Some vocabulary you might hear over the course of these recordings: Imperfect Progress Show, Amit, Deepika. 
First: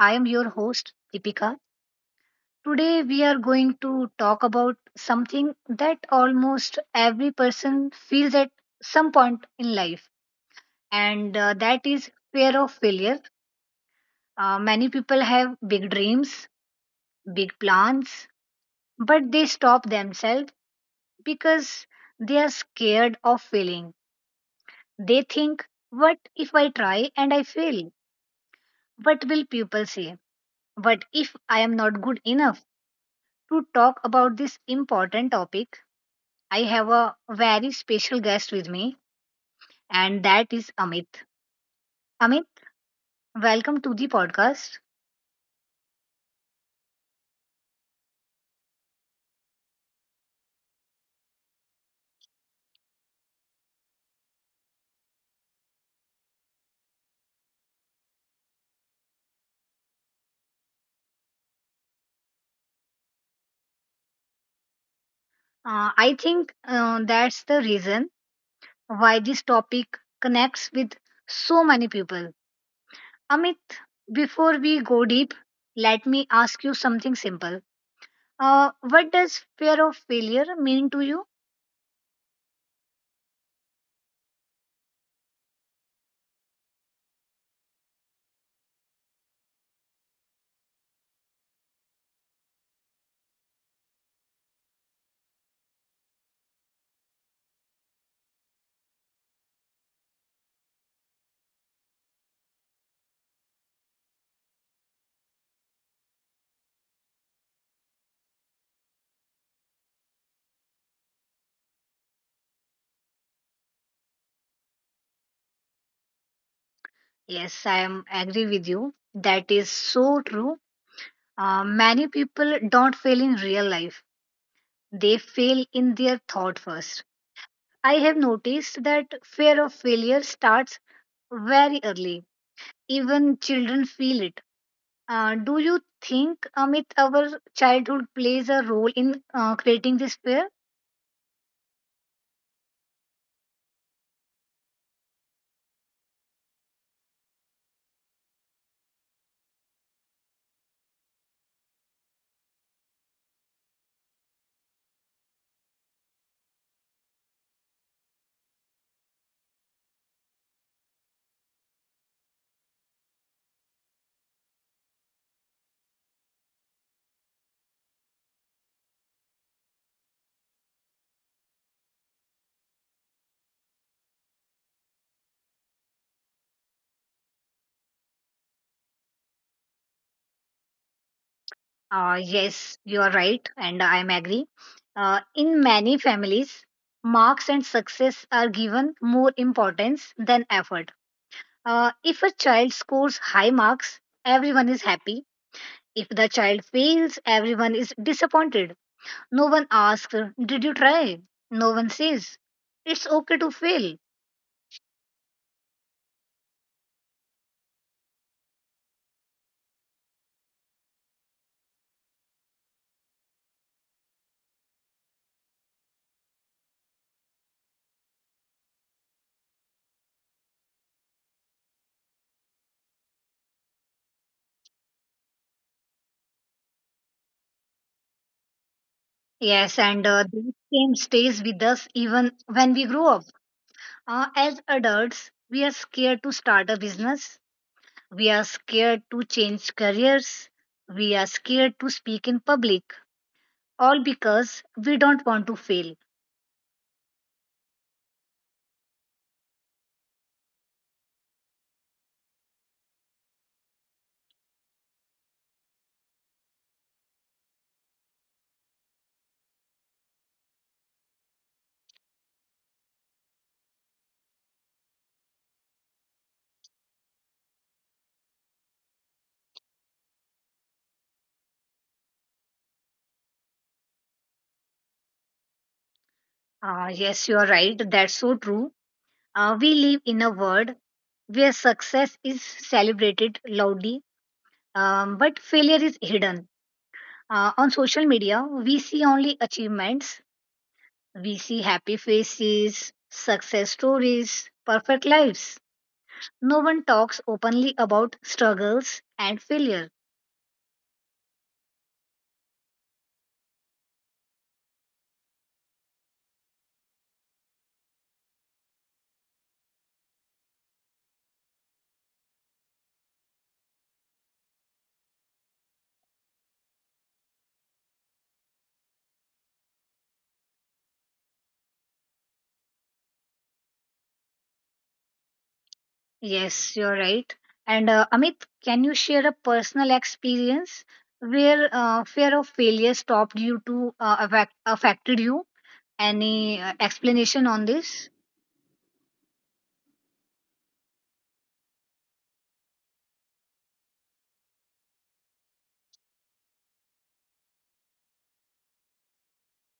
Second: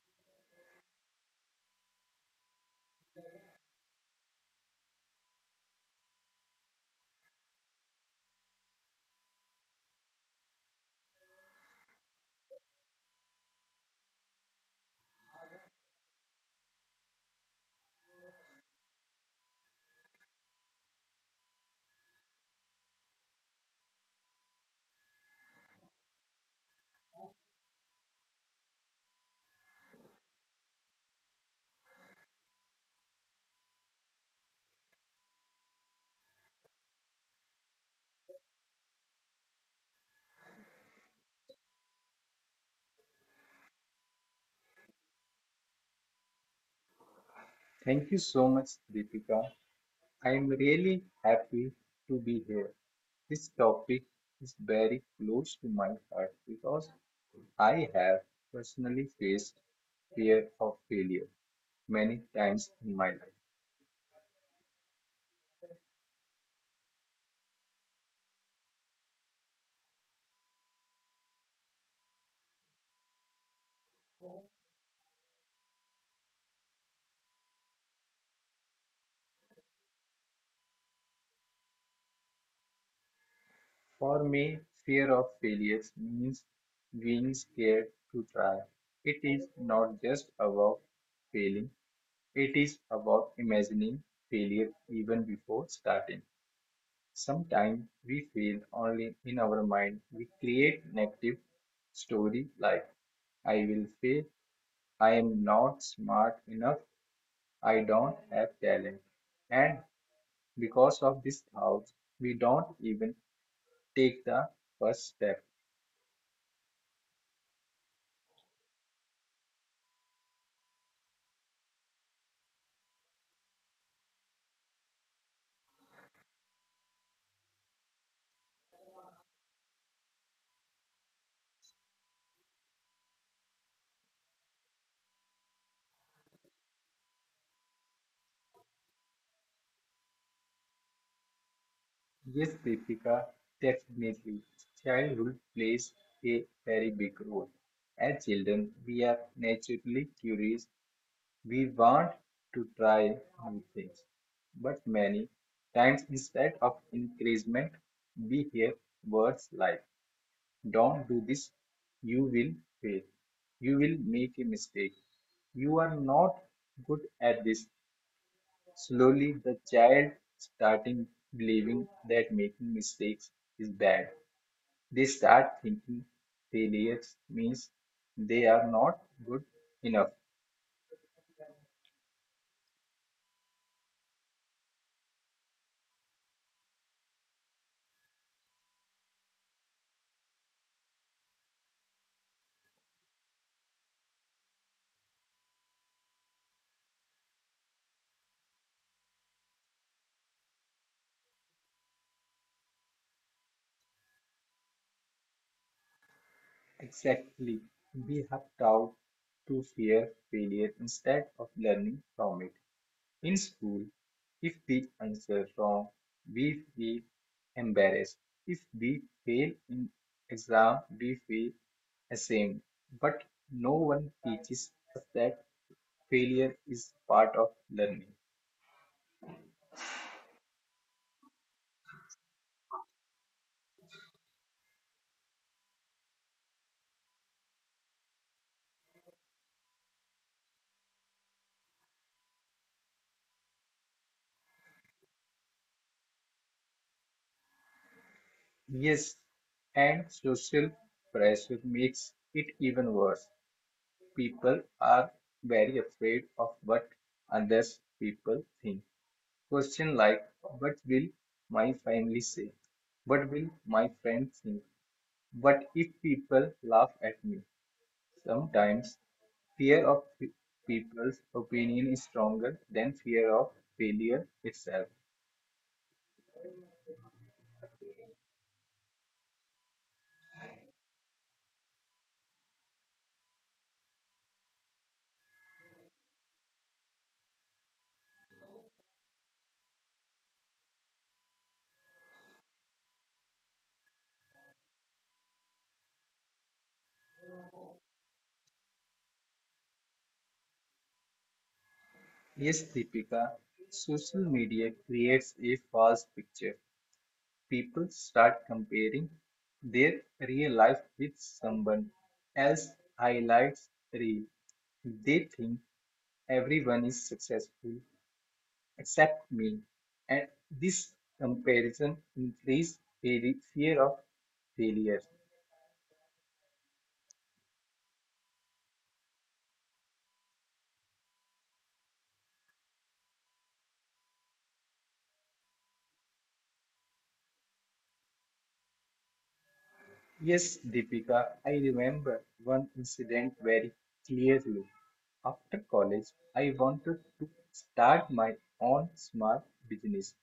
I am your host, Deepika. Today, we are going to talk about something that almost every person feels at some point in life, and that is fear of failure. Many people have big dreams, big plans, but they stop themselves because they are scared of failing. They think, what if I try and I fail? What will people say? But if I am not good enough to talk about this important topic, I have a very special guest with me, and that is Amit. Amit, welcome to the podcast. Thank you so much, Deepika. I am really happy to be here. This topic is very close to my heart because I have personally faced fear of failure many times in my life. I think that's the reason why this topic connects with so many people. Amit, before we go deep, let me ask you something simple. What does fear of failure mean to you? For me, fear of failures means being scared to try. It is not just about failing, it is about imagining failure even before starting. Sometimes we feel only in our mind we create negative story like I will fail, I am not smart enough, I don't have talent. And because of this thought, we don't even take the first step. Yes, I am agree with you. That is so true. Many people don't fail in real life, they fail in their thought first. I have noticed that fear of failure starts very early. Even children feel it. Do you think, Amit, our childhood plays a role in creating this fear? Yes, Deepika, definitely. Childhood plays a very big role. As children, we are naturally curious. We want to try new things, but many times instead of encouragement, we hear words like, don't do this, you will fail, you will make a mistake, you are not good at this. Slowly, the child starting believing that making mistakes is bad. They start thinking failures means they are not good enough. Yes, you are right, and I am agree. In many families, marks and success are given more importance than effort. If a child scores high marks, everyone is happy. If the child fails, everyone is disappointed. No one asks, did you try? No one says, it's okay to fail. Exactly. We have taught to fear failure instead of learning from it. In school, if we answer wrong, we feel embarrassed. If we fail in exam, we feel ashamed. But no one teaches us that failure is part of learning. Yes, and that same stays with us even when we grow up. As adults, we are scared to start a business, we are scared to change careers, we are scared to speak in public, all because we don't want to fail. Yes, and social pressure makes it even worse. People are very afraid of what other people think. Question like, what will my family say? What will my friends think? What if people laugh at me? Sometimes fear of people's opinion is stronger than fear of failure itself. Ah, yes, you are right. That's so true. We live in a world where success is celebrated loudly, but failure is hidden. On social media, we see only achievements, we see happy faces, success stories, perfect lives. No one talks openly about struggles and failure. Yes, Deepika, social media creates a false picture. People start comparing their real life with someone else's highlights reel. They think everyone is successful except me. And this comparison increases their fear of failure. Yes, you're right. And Amit, can you share a personal experience where fear of failure stopped you to affected you? Any explanation on this? Yes, Deepika, I remember one incident very clearly. After college, I wanted to start my own small business.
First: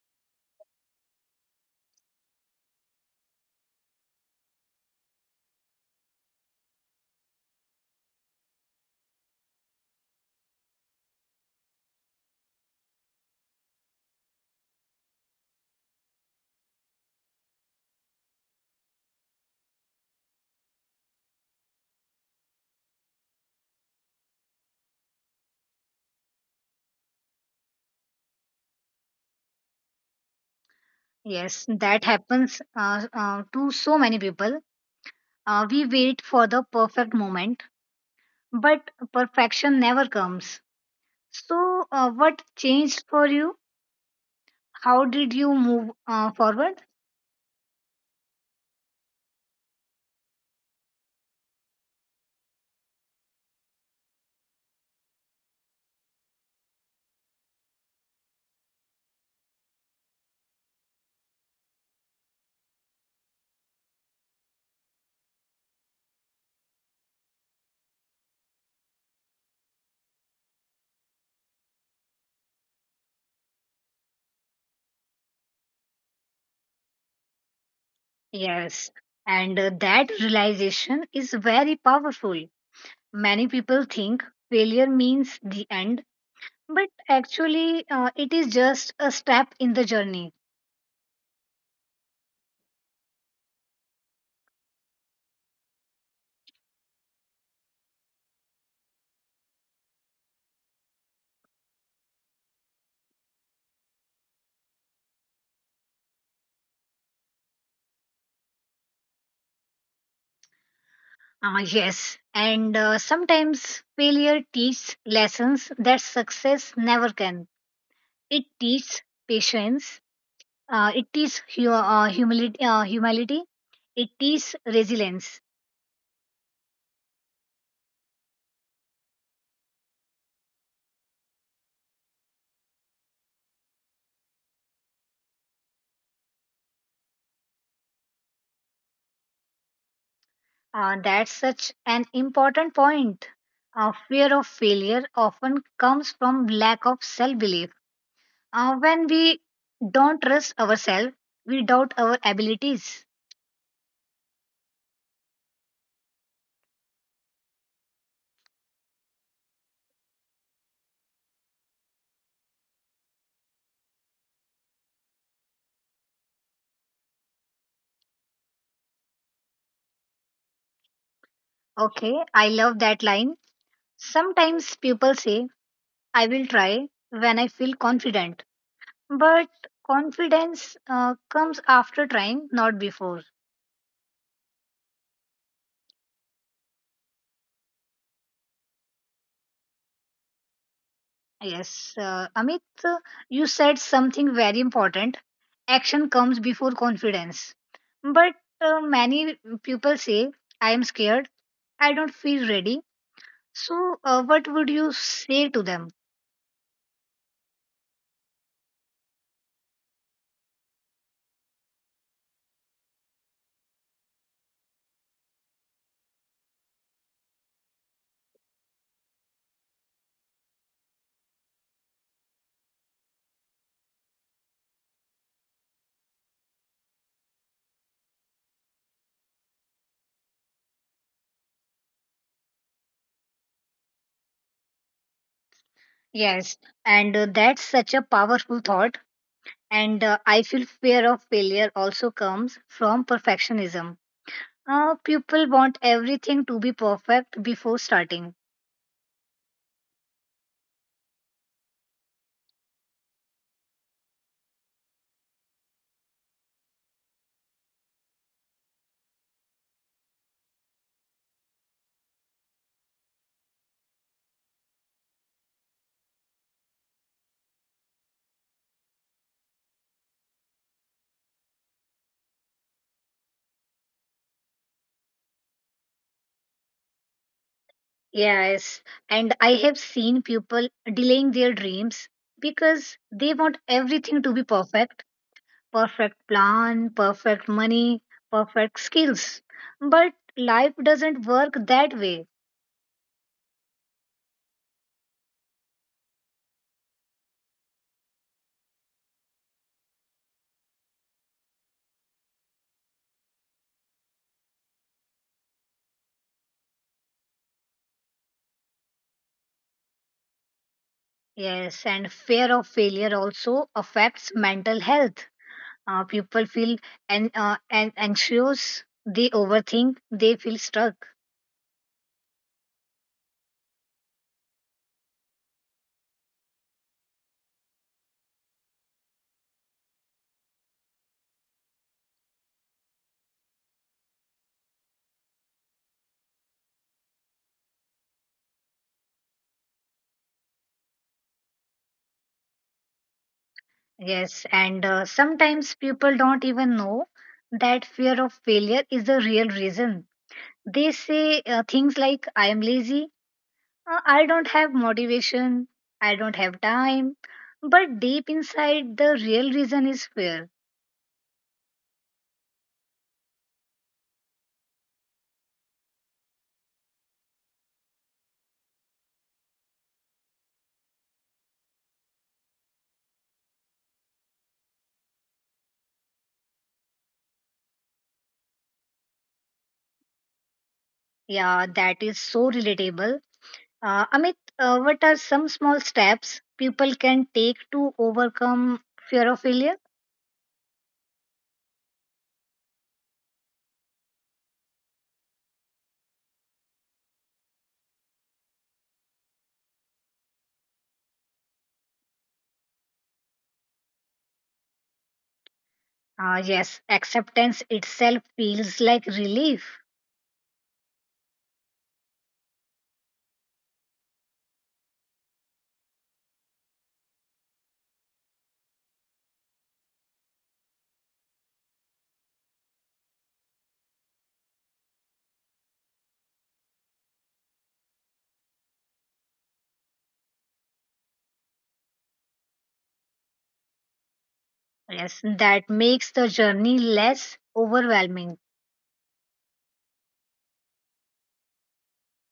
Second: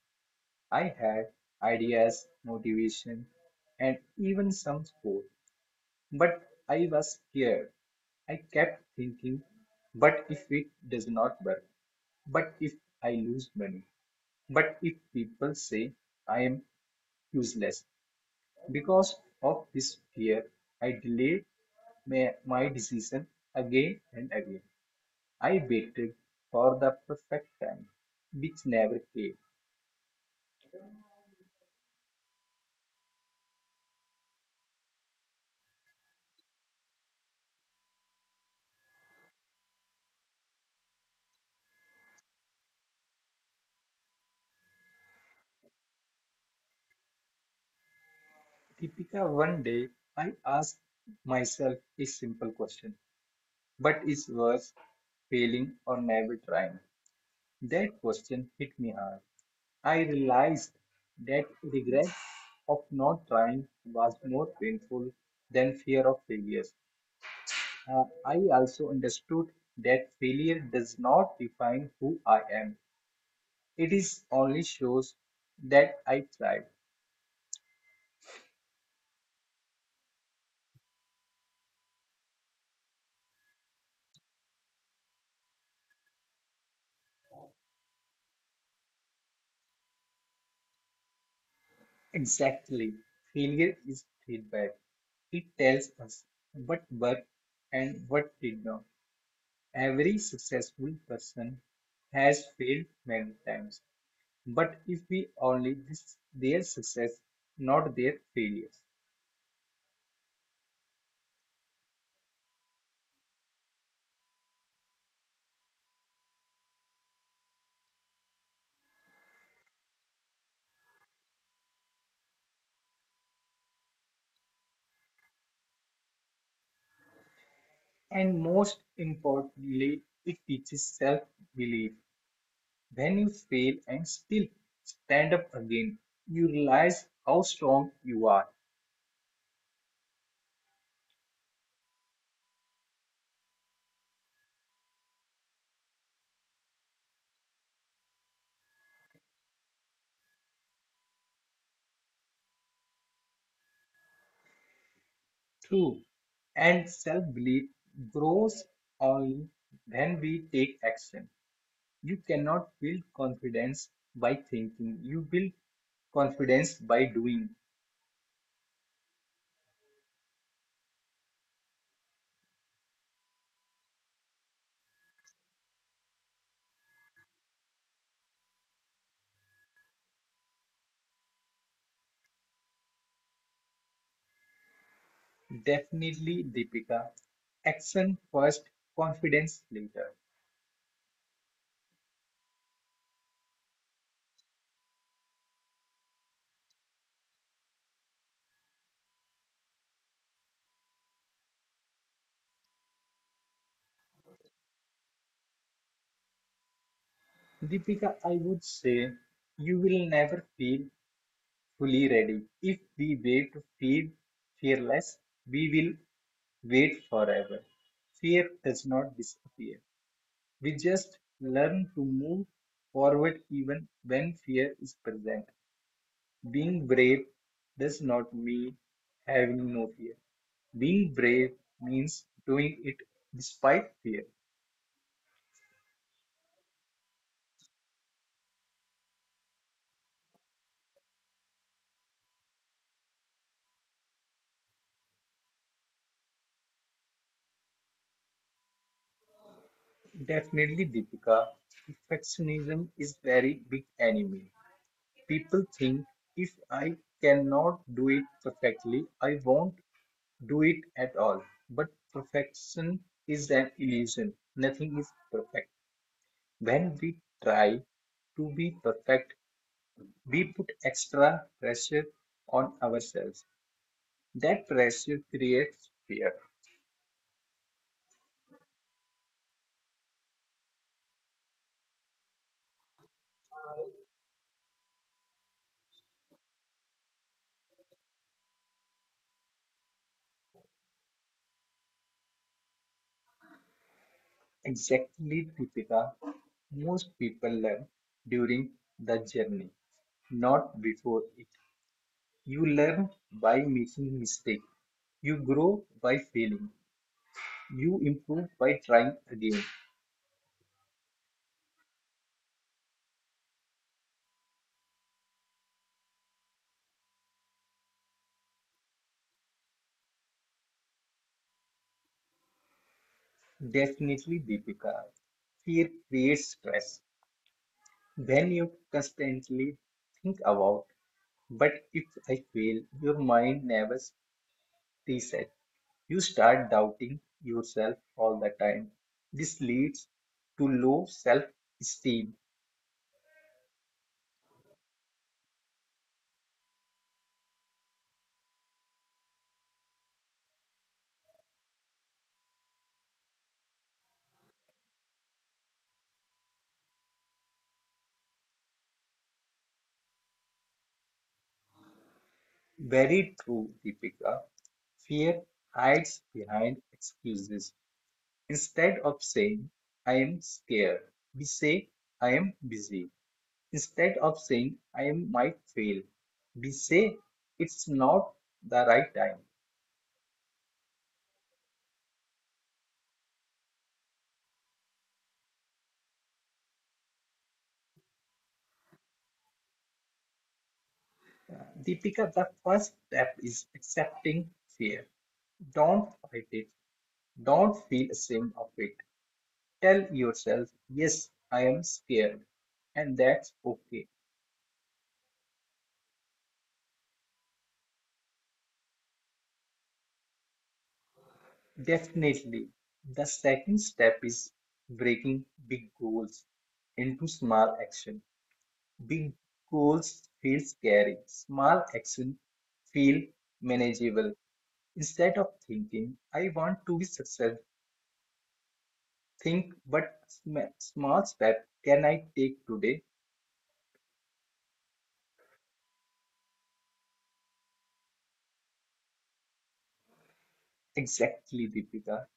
I had ideas, motivation, and even some sport, but I was scared. I kept thinking, but if it does not work, but if I lose money, but if people say I am useless, because of this fear, I delayed my decision again and again. I waited for the perfect time, which never came. Yes, that happens to so many people. We wait for the perfect moment, but perfection never comes. So, what changed for you? How did you move forward? Deepika, one day I asked myself a simple question. But is worse, failing or never trying? That question hit me hard. I realized that regret of not trying was more painful than fear of failures. Uh, I also understood that failure does not define who I am. It is only shows that I tried. Yes, and that realization is very powerful. Many people think failure means the end, but actually, it is just a step in the journey. Exactly. Failure is feedback. It tells us what worked and what did not. Every successful person has failed many times. But if we only list their success, not their failures. Ah, yes. And sometimes failure teaches lessons that success never can. It teaches patience. It teaches humility. It teaches resilience. And most importantly, it teaches self belief. When you fail and still stand up again, you realize how strong you are. That's such an important point. Fear of failure often comes from lack of self-belief. When we don't trust ourselves, we doubt our abilities. True. And self belief grows only when we take action. You cannot build confidence by thinking, you build confidence by doing. Okay, I love that line. Sometimes people say I will try when I feel confident. But confidence comes after trying, not before. Definitely, Deepika. Action first, confidence later. Yes, Amit, you said something very important. Action comes before confidence. But many people say, I am scared, I don't feel ready. So, what would you say to them? Deepika, I would say you will never feel fully ready. If we wait to feel fearless, we will wait forever. Fear does not disappear, we just learn to move forward even when fear is present. Being brave does not mean having no fear. Being brave means doing it despite fear. Yes, and that's such a powerful thought. And I feel fear of failure also comes from perfectionism. People want everything to be perfect before starting. Definitely, Deepika, perfectionism is very big enemy. People think if I cannot do it perfectly, I won't do it at all. But perfection is an illusion. Nothing is perfect. When we try to be perfect, we put extra pressure on ourselves. That pressure creates fear. Yes, and I have seen people delaying their dreams because they want everything to be perfect — perfect plan, perfect money, perfect skills. But life doesn't work that way. Exactly, Deepika, most people learn during the journey, not before it. You learn by making mistakes. You grow by failing. You improve by trying again. Yes, and fear of failure also affects mental health. People feel an anxious, they overthink, they feel stuck. Definitely, Deepika. Fear creates stress. When you constantly think about but if I fail, your mind never resets. You start doubting yourself all the time. This leads to low self esteem. Yes, and sometimes people don't even know that fear of failure is the real reason. They say things like, I am lazy, I don't have motivation, I don't have time. But deep inside, the real reason is fear. Very true, Deepika. Fear hides behind excuses. Instead of saying, I am scared, we say, I am busy. Instead of saying, I am, might fail, we say, it's not the right time. Yeah, that is so relatable. Amit, what are some small steps people can take to overcome fear of failure? Deepika, the first step is accepting fear. Don't fight it. Don't feel ashamed of it. Tell yourself, yes, I am scared, and that's okay. Yes, acceptance itself feels like relief. Definitely. The second step is breaking big goals into small action. Big goals feel scary. Small action feel manageable. Instead of thinking, I want to be successful, think what small step can I take today? Yes, that makes the journey less overwhelming. Exactly, Deepika.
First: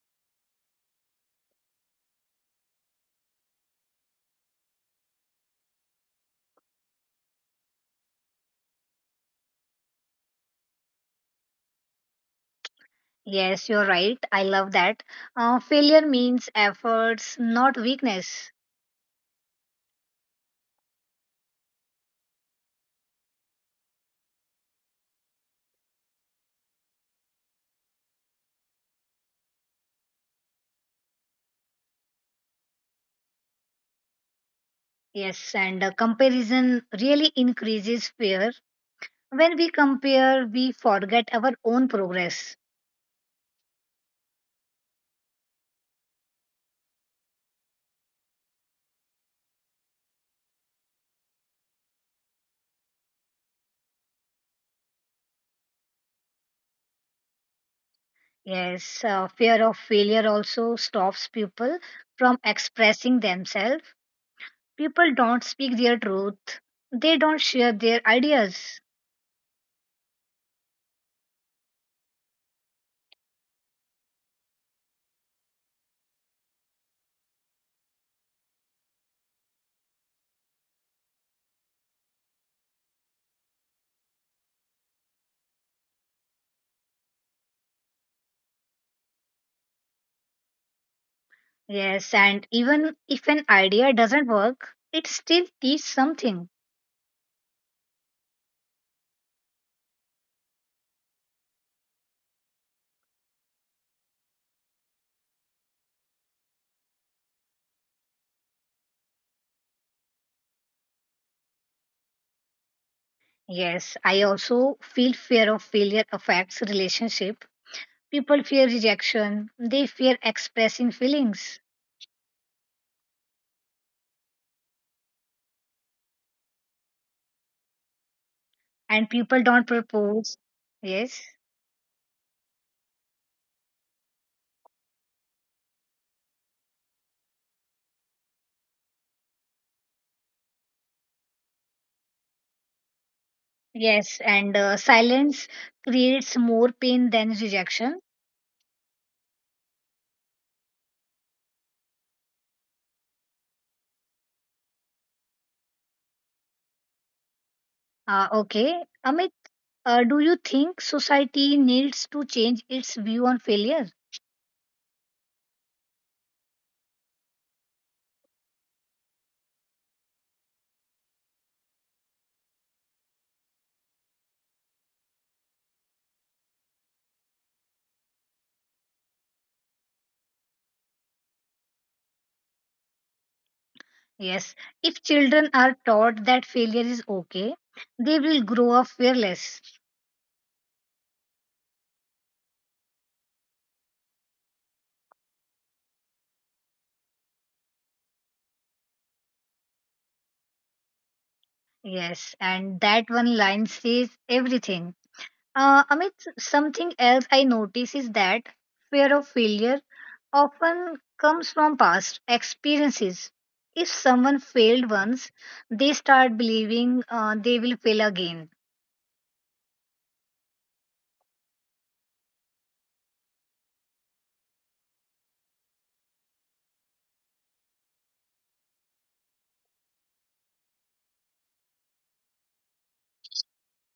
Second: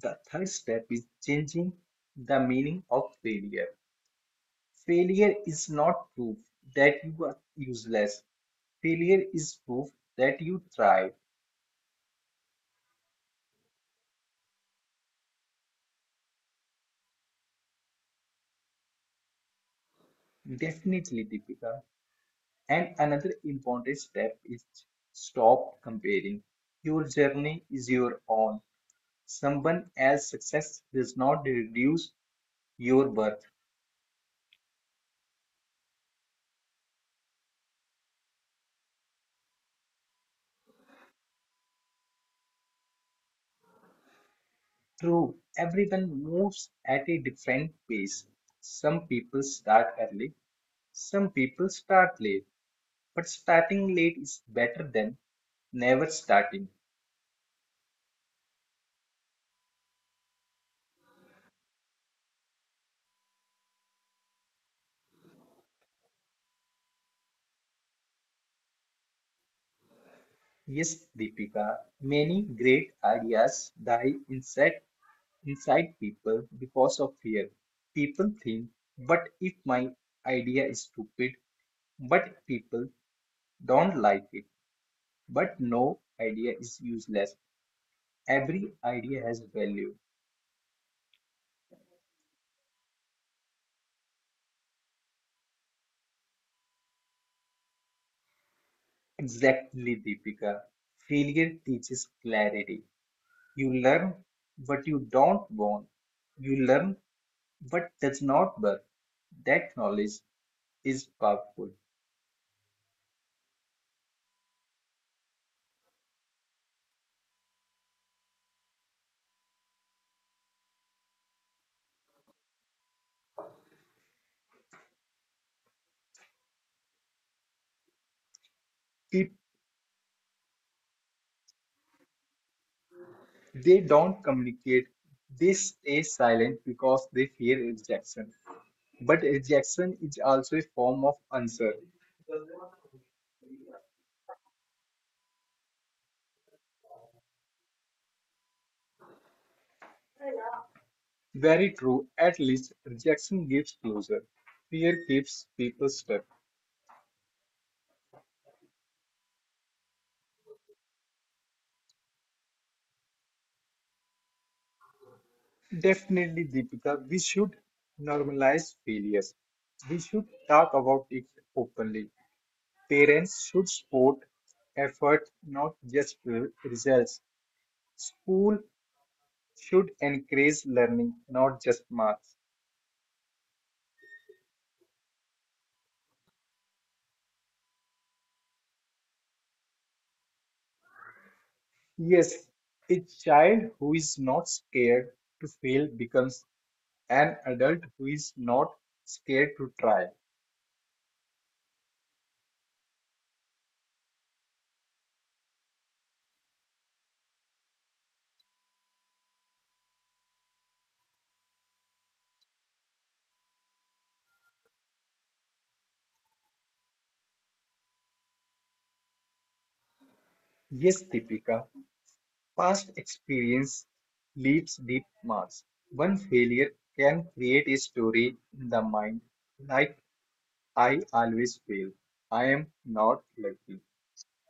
The third step is changing the meaning of failure. Failure is not proof that you are useless. Failure is proof that you thrive. Yes, you're right. I love that. Failure means efforts, not weakness. Definitely, Deepika. And another important step is stop comparing. Your journey is your own. Someone else's success does not reduce your worth. Yes, and comparison really increases fear. When we compare, we forget our own progress. True, everyone moves at a different pace. Some people start early, some people start late, but starting late is better than never starting. Yes, fear of failure also stops people from expressing themselves. People don't speak their truth, they don't share their ideas. Yes, Deepika, many great ideas die inside people because of fear. People think, but if my idea is stupid, but people don't like it, but no idea is useless. Every idea has value. Yes, and even if an idea doesn't work, it still teaches something. Exactly, Deepika. Failure teaches clarity. You learn what you don't want. You learn what does not work. That knowledge is powerful. Yes, I also feel fear of failure affects relationship. People fear rejection, they fear expressing feelings, If and people don't propose. Yes, they don't communicate, they stay silent because they fear rejection. But rejection is also a form of answer. yes, and silence creates more pain than rejection. Very true, at least rejection gives closure. Fear keeps people stuck. Okay, Amit, do you think society needs to change its view on failure? Definitely, Deepika, we should normalize failures. We should talk about it openly. Parents should support effort, not just results. School should encourage learning, not just marks. Yes, if children are taught that failure is okay, they will grow up fearless. Yes, a child who is not scared to fail becomes an adult who is not scared to try. Yes, and that one line says everything. Amit, something else I notice is that fear of failure often comes from past experiences. If someone failed once, they start believing they will fail again. Yes, Deepika, past experience leaves deep marks. One failure can create a story in the mind like I always fail. I am not lucky.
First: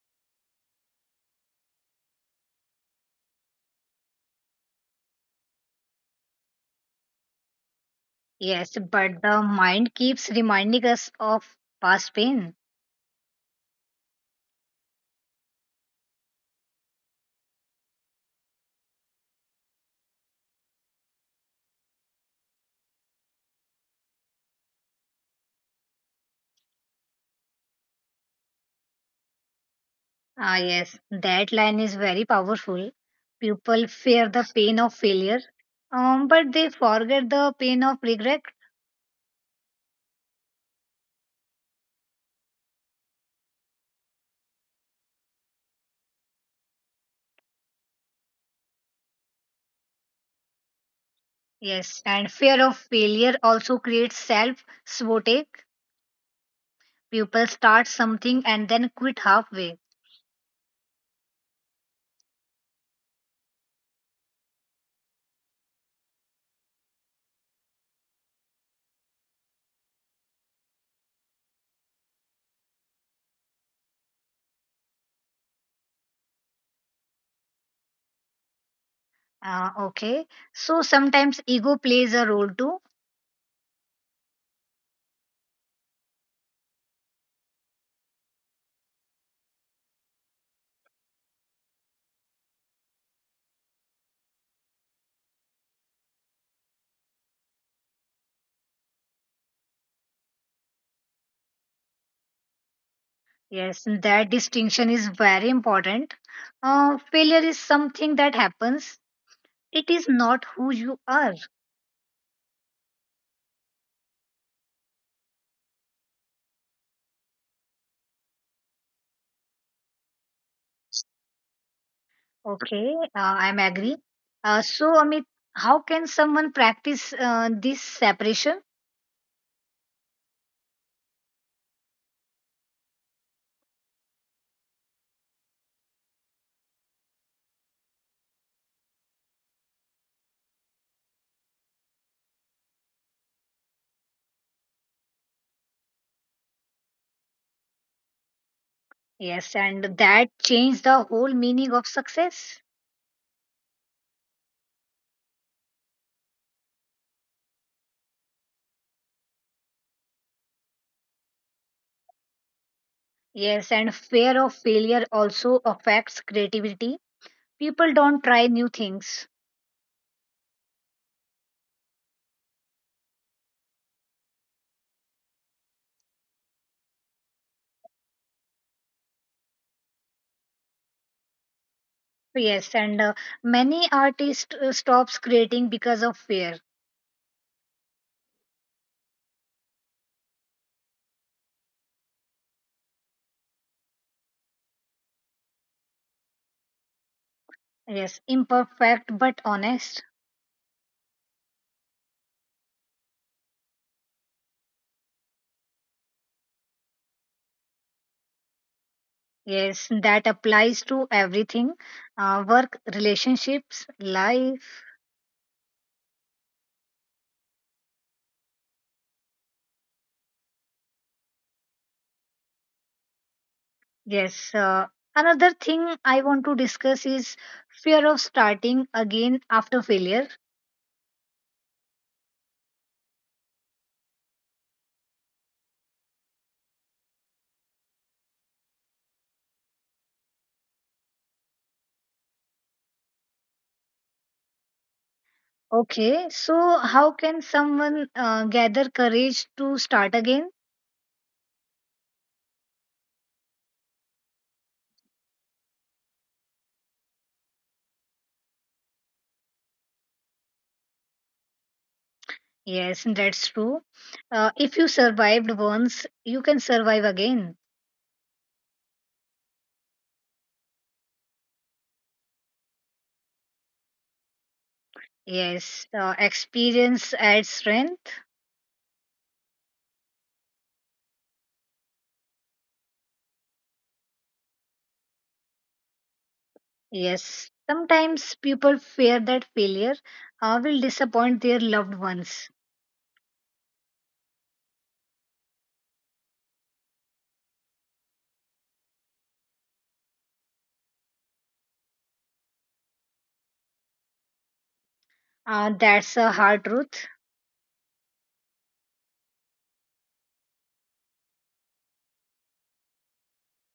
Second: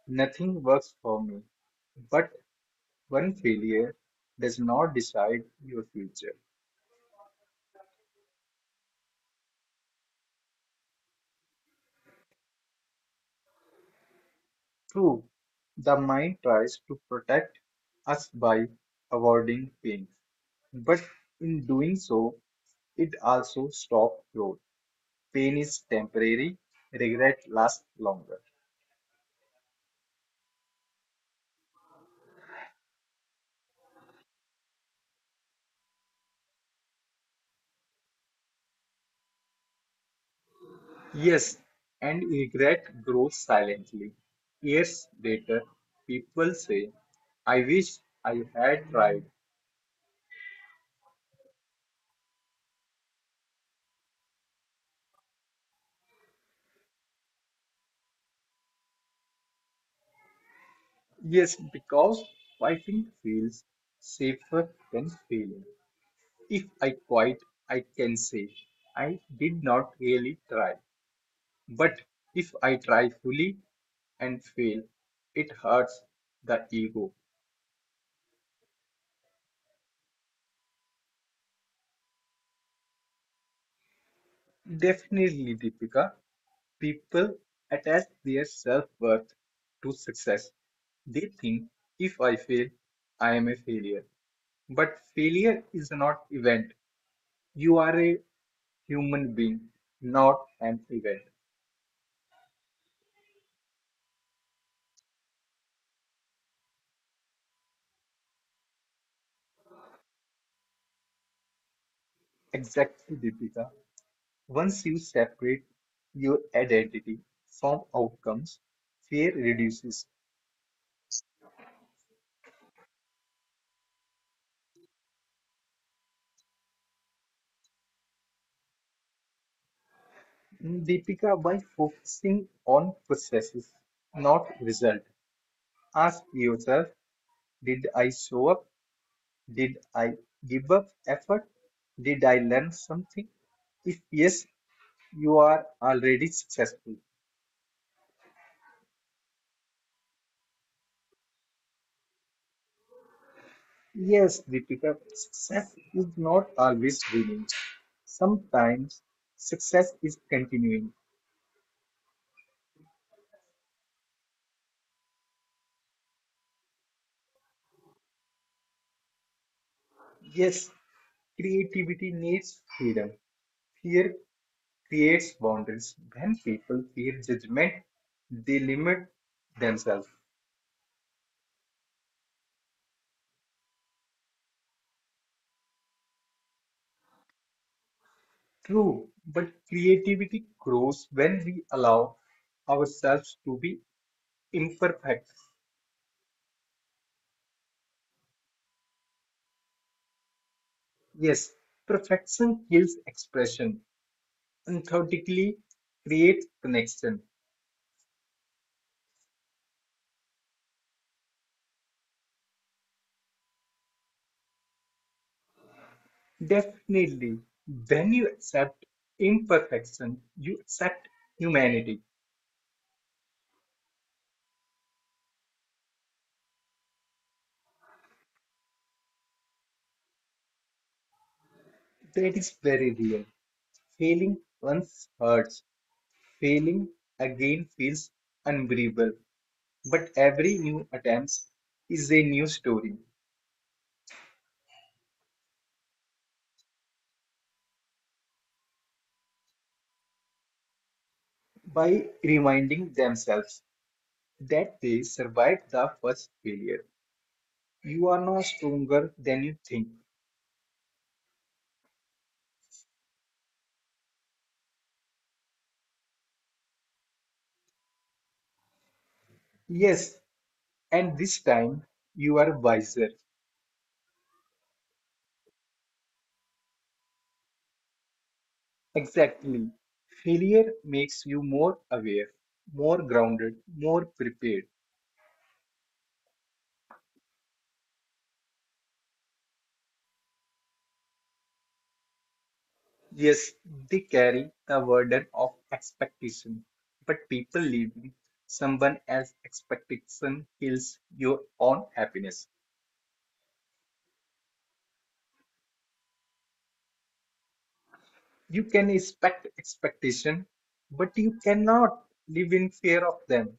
Nothing works for me. But one failure does not decide your future. Yes, but the mind keeps reminding us of past pain. True, the mind tries to protect us by avoiding pain, but in doing so, it also stops growth. Pain is temporary, regret lasts longer. Ah, yes, that line is very powerful. People fear the pain of failure, but they forget the pain of regret. Yes, and regret grows silently. Years later, people say, I wish I had tried. Yes, and fear of failure also creates self sabotage. People start something and then quit halfway. Yes, because fighting feels safer than failing. If I quit, I can say, I did not really try. But if I try fully and fail, it hurts the ego. Okay, so sometimes ego plays a role too. Definitely, Deepika. People attach their self-worth to success. They think if I fail, I am a failure. But failure is not event. You are a human being, not an event. Yes, that distinction is very important. Failure is something that happens, it is not who you are. Exactly, Deepika. Once you separate your identity from outcomes, fear reduces. Okay, I'm agree. So, Amit, how can someone practice this separation? Deepika, by focusing on processes, not result, ask yourself, did I show up? Did I give up effort? Did I learn something? If yes, you are already successful. Yes, and that change the whole meaning of success. Yes, Deepika, success is not always winning. Sometimes success is continuing. Yes, and fear of failure also affects creativity. People don't try new things. Yes, creativity needs freedom. Fear creates boundaries. When people fear judgment, they limit themselves. Yes, and many artists stops creating because of fear. True, but creativity grows when we allow ourselves to be imperfect. Yes, imperfect but honest. Yes, perfection kills expression, authentically creates connection. Yes, that applies to everything, work, relationships, life. Definitely, when you accept imperfection, you accept humanity. Yes. Another thing I want to discuss is fear of starting again after failure. That is very real. Failing once hurts. Failing again feels unbearable. But every new attempt is a new story Okay. So, how can someone gather courage to start again? by reminding themselves that they survived the first failure. You are no stronger than you think. Yes, that's true. If you survived once, you can survive again. Yes, and this time you are wiser. Yes. Experience adds strength. Exactly. Failure makes you more aware, more grounded, more prepared. Yes. Sometimes people fear that failure will disappoint their loved ones. Yes, they carry the burden of expectation, but people leaving someone else's expectation kills your own happiness. That's a hard truth. You can expect expectation, but you cannot live in fear of them.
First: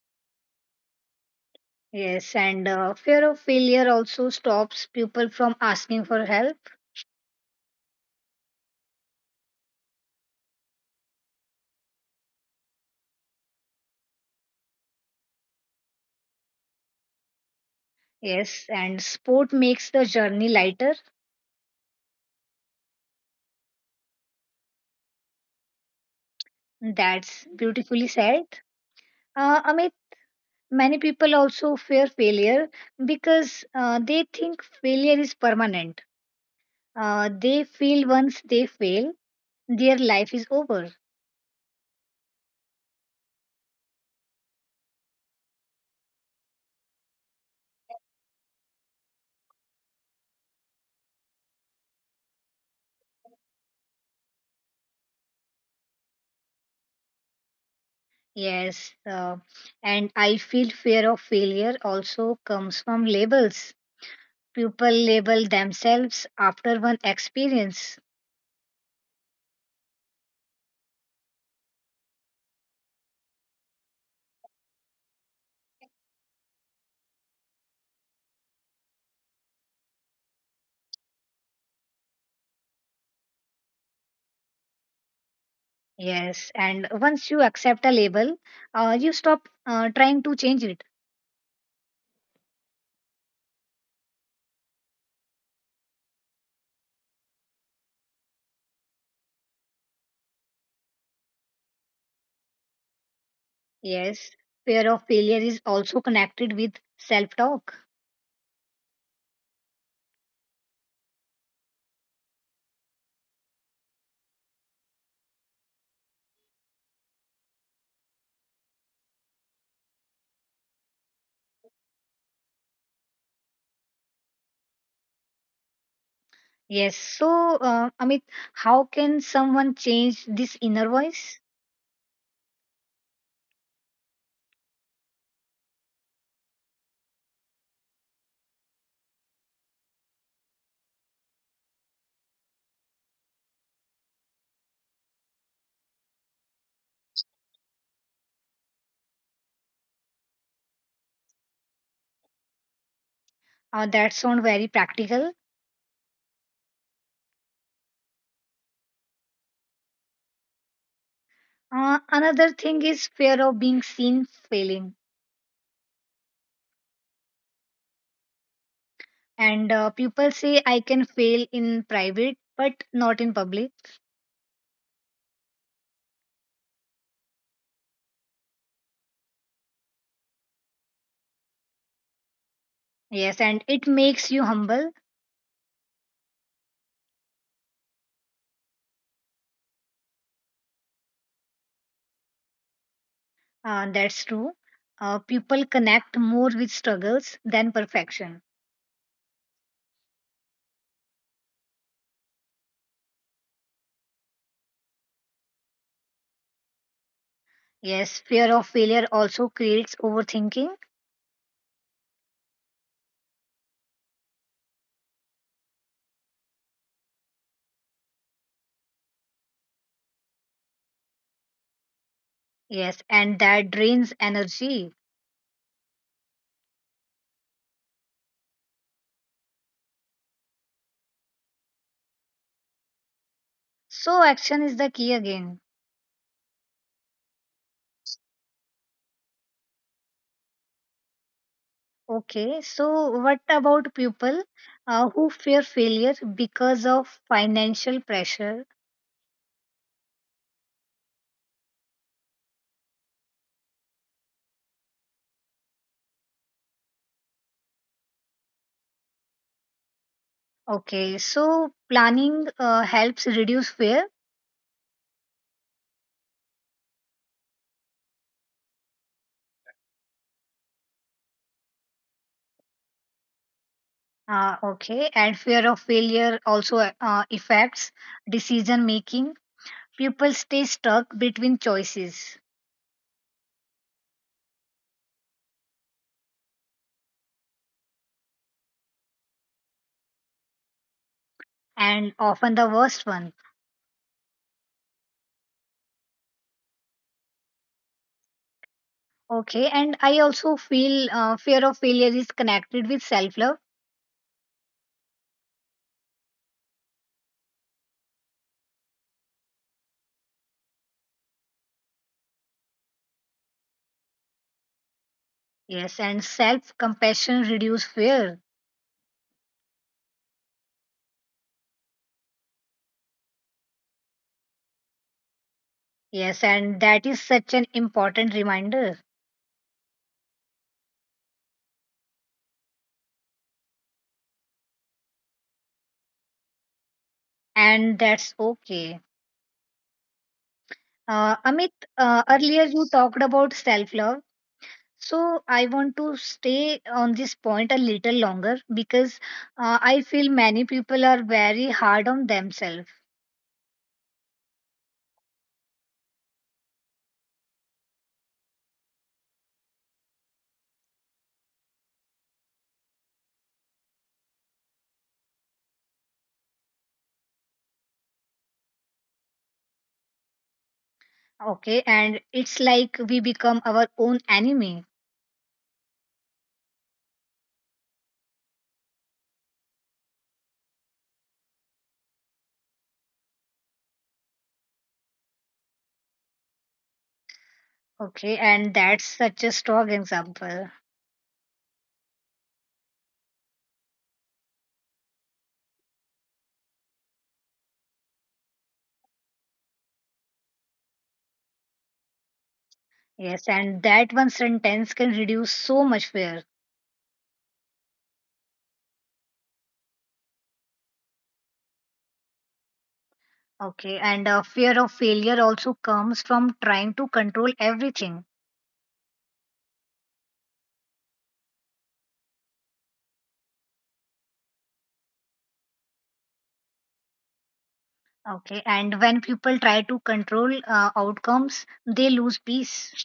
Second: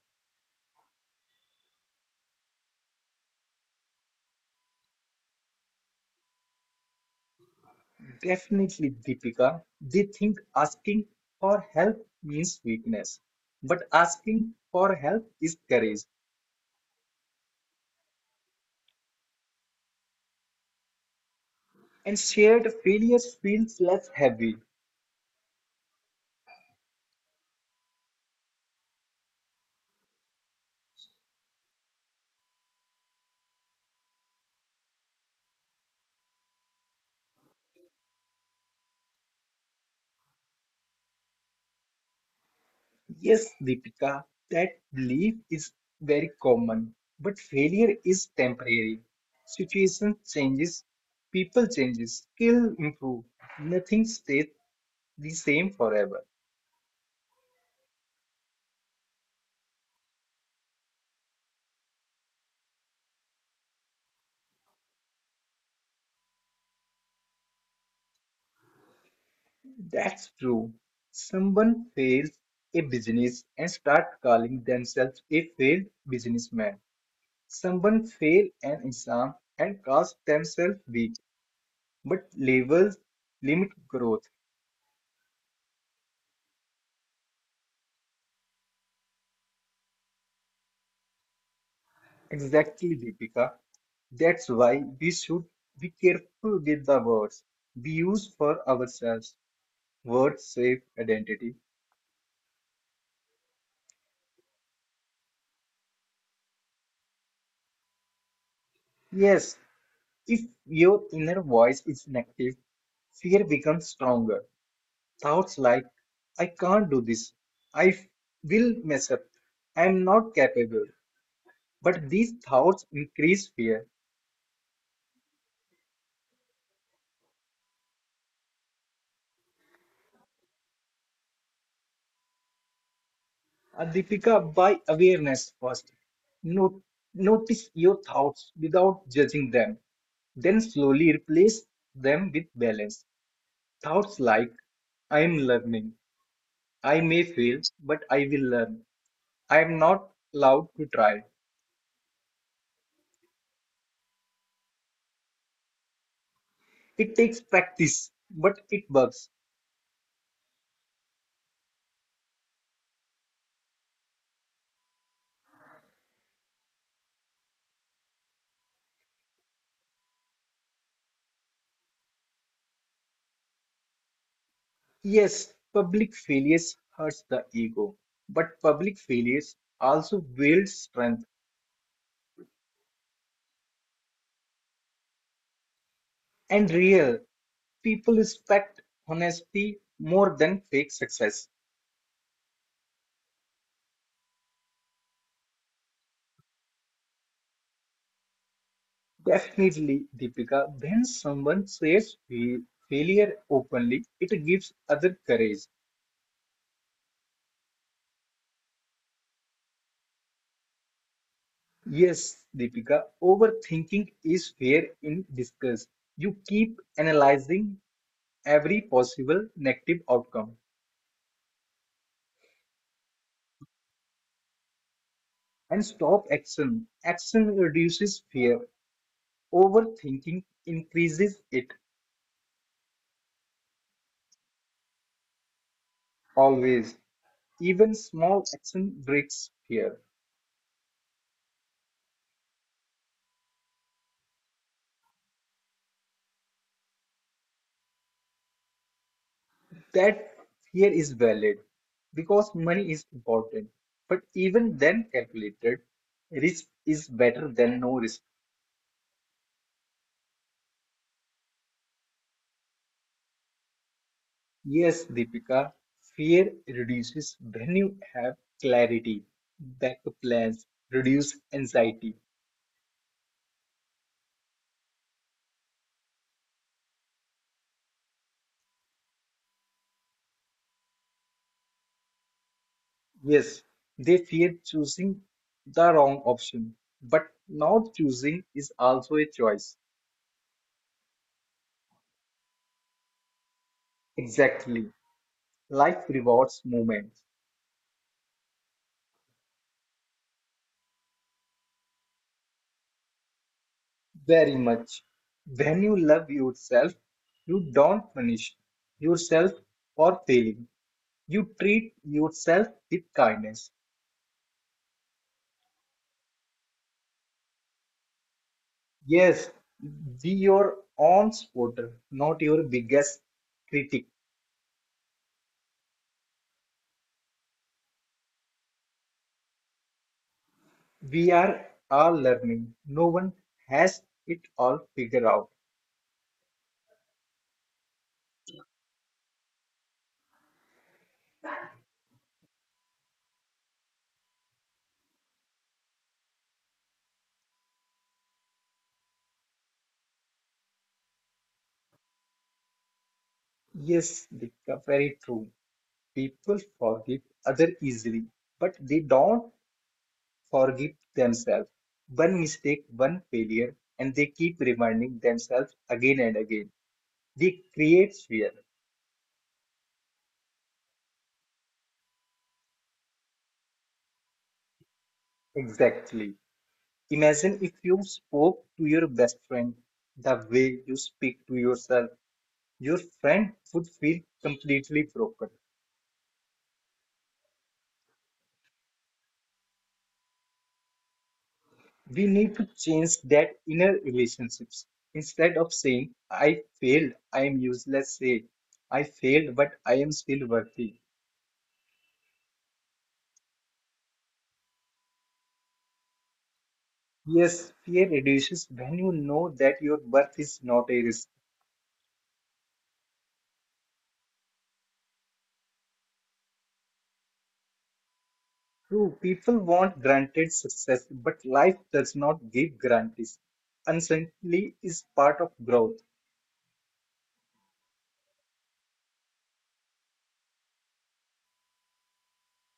Yes, and fear of failure also stops people from asking for help. Definitely, Deepika. They think asking for help means weakness, but asking for help is courage, Yes, and sport makes the journey lighter. and shared failures feels less heavy. That's beautifully said. Amit, many people also fear failure because they think failure is permanent. They feel once they fail, their life is over. Yes, Deepika, that belief is very common, but failure is temporary. Situation changes, people changes, skill improve. Nothing stays the same forever. Yes, and I feel fear of failure also comes from labels. People label themselves after one experience. That's true. Someone fails a business and start calling themselves a failed businessman. Someone fail an exam and calls themselves weak, but labels limit growth. Yes, and once you accept a label, you stop trying to change it. Exactly, Deepika. That's why we should be careful with the words we use for ourselves. Words shape identity. Yes, fear of failure is also connected with self talk. Yes, if your inner voice is negative, fear becomes stronger. Thoughts like, I can't do this, I will mess up, I am not capable. But these thoughts increase fear. Yes, so Amit, how can someone change this inner voice? Uh, by awareness first, Not- notice your thoughts without judging them, then slowly replace them with balance. Thoughts like, I am learning, I may fail, but I will learn. I am not allowed to try. That sounds very practical. It takes practice, but it works. Another thing is fear of being seen failing. And people say I can fail in private, but not in public. Yes, public failures hurts the ego, but public failures also builds strength Yes, and it makes you humble. and real. People respect honesty more than fake success. That's true. People connect more with struggles than perfection. Definitely, Deepika, when someone says failure openly, it gives other courage. Yes, fear of failure also creates overthinking. Yes, Deepika, overthinking is fair in discuss. You keep analyzing every possible negative outcome Yes, and that drains energy. and stop action. Action reduces fear. Overthinking increases it So, action is the key again. always. Even small action breaks fear. Okay, so what about people who fear failure because of financial pressure? That fear is valid because money is important. But even then calculated, risk is better than no risk. Okay, so planning helps reduce fear. Yes, Deepika, fear reduces when you have clarity, backup plans, reduce anxiety. Okay, and fear of failure also affects decision making. People stay stuck between choices Yes, they fear choosing the wrong option, but not choosing is also a choice. and often the worst one. Exactly. Life rewards movement Okay, and I also feel fear of failure is connected with self love. very much. When you love yourself, you don't punish yourself for failing. You treat yourself with kindness. Yes, and self compassion reduce fear. Yes, be your own supporter, not your biggest critic. Yes, and that is such an important reminder. We are all learning. No one has it all figured out. And that's okay. Amit, earlier you talked about self love. So I want to stay on this point a little longer because I feel many people are very hard on themselves. Yes, Dikka, very true. People forgive other easily, but they don't forgive themselves. One mistake, one failure, and they keep reminding themselves again and again. They create fear. Okay, and it's like we become our own enemy. Exactly. Imagine if you spoke to your best friend the way you speak to yourself, your friend would feel completely broken. Okay, and that's such a strong example. We need to change that inner relationships. Instead of saying, I failed, I am useless, say, I failed, but I am still worthy. Yes, and that one sentence can reduce so much fear. Yes, fear reduces when you know that your worth is not a risk. Okay, and fear of failure also comes from trying to control everything. True, people want granted success, but life does not give guarantees. Uncertainty is part of growth. Okay, and when people try to control outcomes, they lose peace.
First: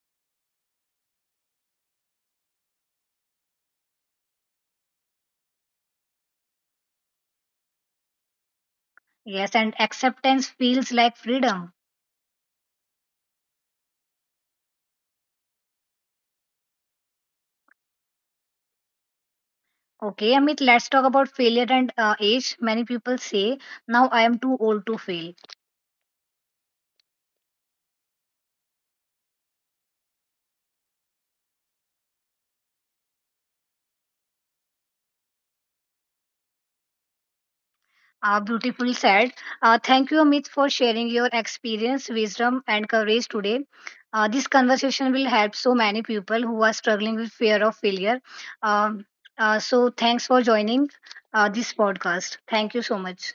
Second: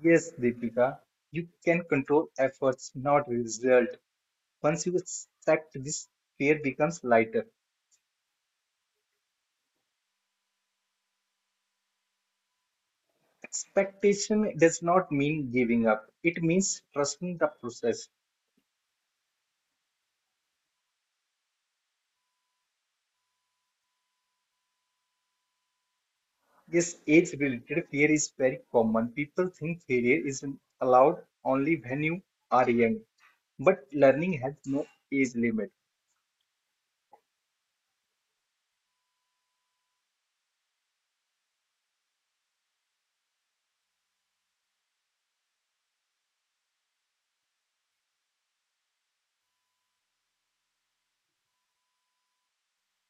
Yes, Deepika, you can control efforts, not result. Once you accept this, fear becomes lighter. Yes, and acceptance feels like freedom. Expectation does not mean giving up. It means trusting the process. Okay, Amit, let's talk about failure and age. Many people say, now I am too old to fail. Yes, age-related fear is very common. People think failure is allowed only when you are young, but learning has no age limit. Beautifully said. Thank you, Amit, for sharing your experience, wisdom, and courage today. This conversation will help so many people who are struggling with fear of failure. Um, so, thanks for joining this podcast. Thank you so much.